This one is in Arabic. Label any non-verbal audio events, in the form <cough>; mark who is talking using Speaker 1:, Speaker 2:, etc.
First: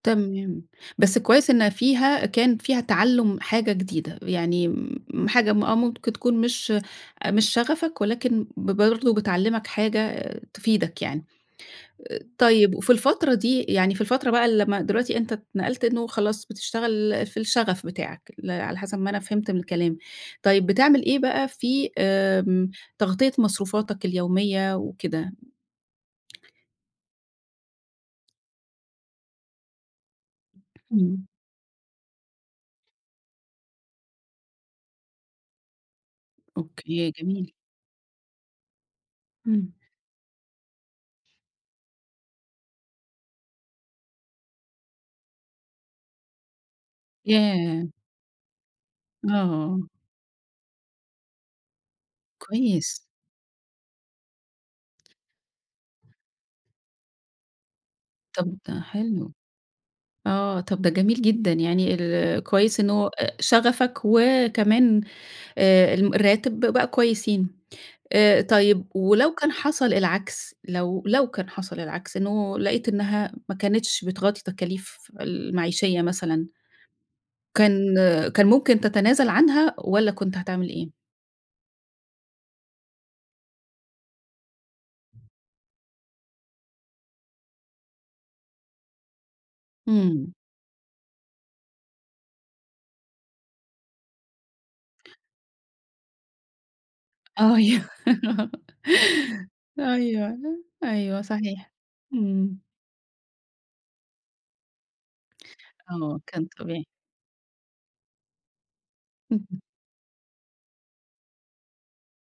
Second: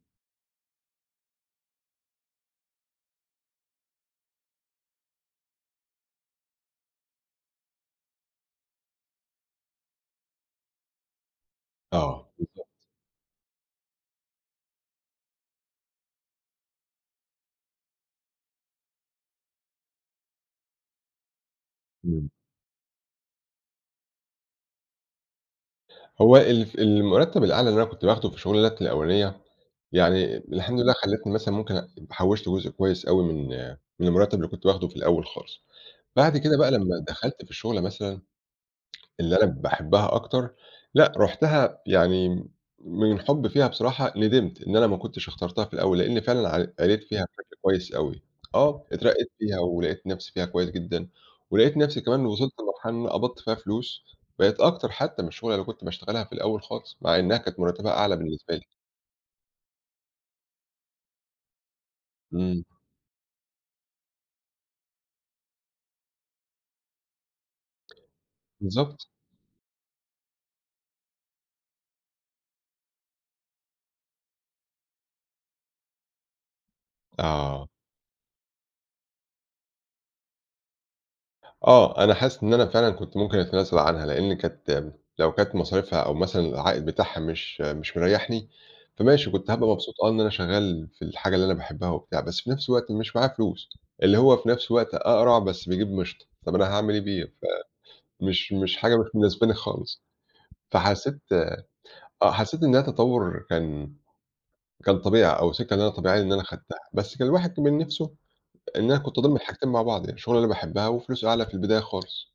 Speaker 1: تمام، بس كويّس إنّها فيها كان فيها تعلُّم حاجة جديدة يعني م حاجة م آه ممكن تكون مش أ مش شغفك ولكن ب برضو بتعلّمك حاجة تفيدك يعني، أ
Speaker 2: آه، بالضبط.
Speaker 1: طيّب وفي الفترة دي يعني في الفترة بقى اللي لمّا دلوقتي أنت اتنقلت إنّه خلاص بتشتغل في الشغف بتاعك اللي على حسب ما أنا فهمت من الكلام، طيّب بتعمل إيه بقى في
Speaker 2: امم.
Speaker 1: آمم، تغطية مصروفاتك اليوميّة وكده؟
Speaker 2: هو ال المرتب الأعلى اللي أنا كنت باخده في الشغلانات الأولانية، يعني الحمد لله
Speaker 1: امم.
Speaker 2: خلتني مثلًا ممكن أ حوشت جزء كويّس أوي من من المرتب اللي كنت باخده في الأوّل خالص، بعد كده بقى لمّا
Speaker 1: أوكي
Speaker 2: دخلت في
Speaker 1: جميل.
Speaker 2: الشُغلة مثلًا اللي أنا
Speaker 1: امم.
Speaker 2: باحبها أكتر، لأ رُحتها يعني من حُبي فيها بصراحة ندمت إن أنا ما كُنتش اخترتها في الأوّل، لإني فعلًا ع قريت فيها بشكل
Speaker 1: ياه!
Speaker 2: كويّس أوي، آه اترقيت فيها
Speaker 1: آه.
Speaker 2: ولقيت نفْسي فيها كويّس جدًا، ولقيت نفْسي كمان إن وصلت لمرحلة
Speaker 1: كويس.
Speaker 2: إن أنا قبضت فيها فلوس، بقيت أكتر حتّى من الشُغلة اللي كنت باشتغلها في الأوّل خالص مع إنّها كانت مرتبها أعلى بالنسبة
Speaker 1: طَب
Speaker 2: لي.
Speaker 1: ده حلو، آه طَب ده جميل جدًا يعني ال
Speaker 2: امم.
Speaker 1: كويّس إن هو أأ شغفك وكمان آآ الم الراتب ب بقى كويسين، آآ طيّب
Speaker 2: بالضبط.
Speaker 1: ولو كان حصل العكس، لو لو كان حصل العكس إنّه لقيت إنّها ما كانتش بتغطي تكاليف المعيشية مثلًا
Speaker 2: آه.
Speaker 1: كان آآ كان ممكن تتنازل عنها والّا كُنت هتعمل إيه؟
Speaker 2: آه أنا حاسس إن أنا فعلًا كُنت ممكن أتنازل عنها لإني كانت، لو كانت مصاريفها أو مثلًا العائد بتاعها مش مش مريّحني، فماشي كنت هابقى مبسوط آه إن أنا
Speaker 1: امم.
Speaker 2: شغّال في الحاجة اللي أنا باحبها وبتاع بس في نفْس الوقت مش معايا فلوس اللي هو في نفْس الوقت أقرع بس بيجيب مشط، طَب أنا هاعمل إيه بيه ف
Speaker 1: أيوه.
Speaker 2: مش مش
Speaker 1: <giggles>
Speaker 2: حاجة مش مناسباني خالص،
Speaker 1: أيوه،
Speaker 2: فحسيت
Speaker 1: أيوه
Speaker 2: آآ،
Speaker 1: صحيح،
Speaker 2: آه
Speaker 1: امم.
Speaker 2: حسّيت إن هي تطوّر كان كان طبيعي أو سكة إن أنا
Speaker 1: آه
Speaker 2: طبيعيّة إن أنا
Speaker 1: كان
Speaker 2: أخدتها،
Speaker 1: طبيعي.
Speaker 2: بس كان الواحد كمان نفْسه إن أنا كنت أضُم الحاجتين مع بعض يعني الشُغلة اللي أنا باحبها وفلوسه أعلى في البداية خالص.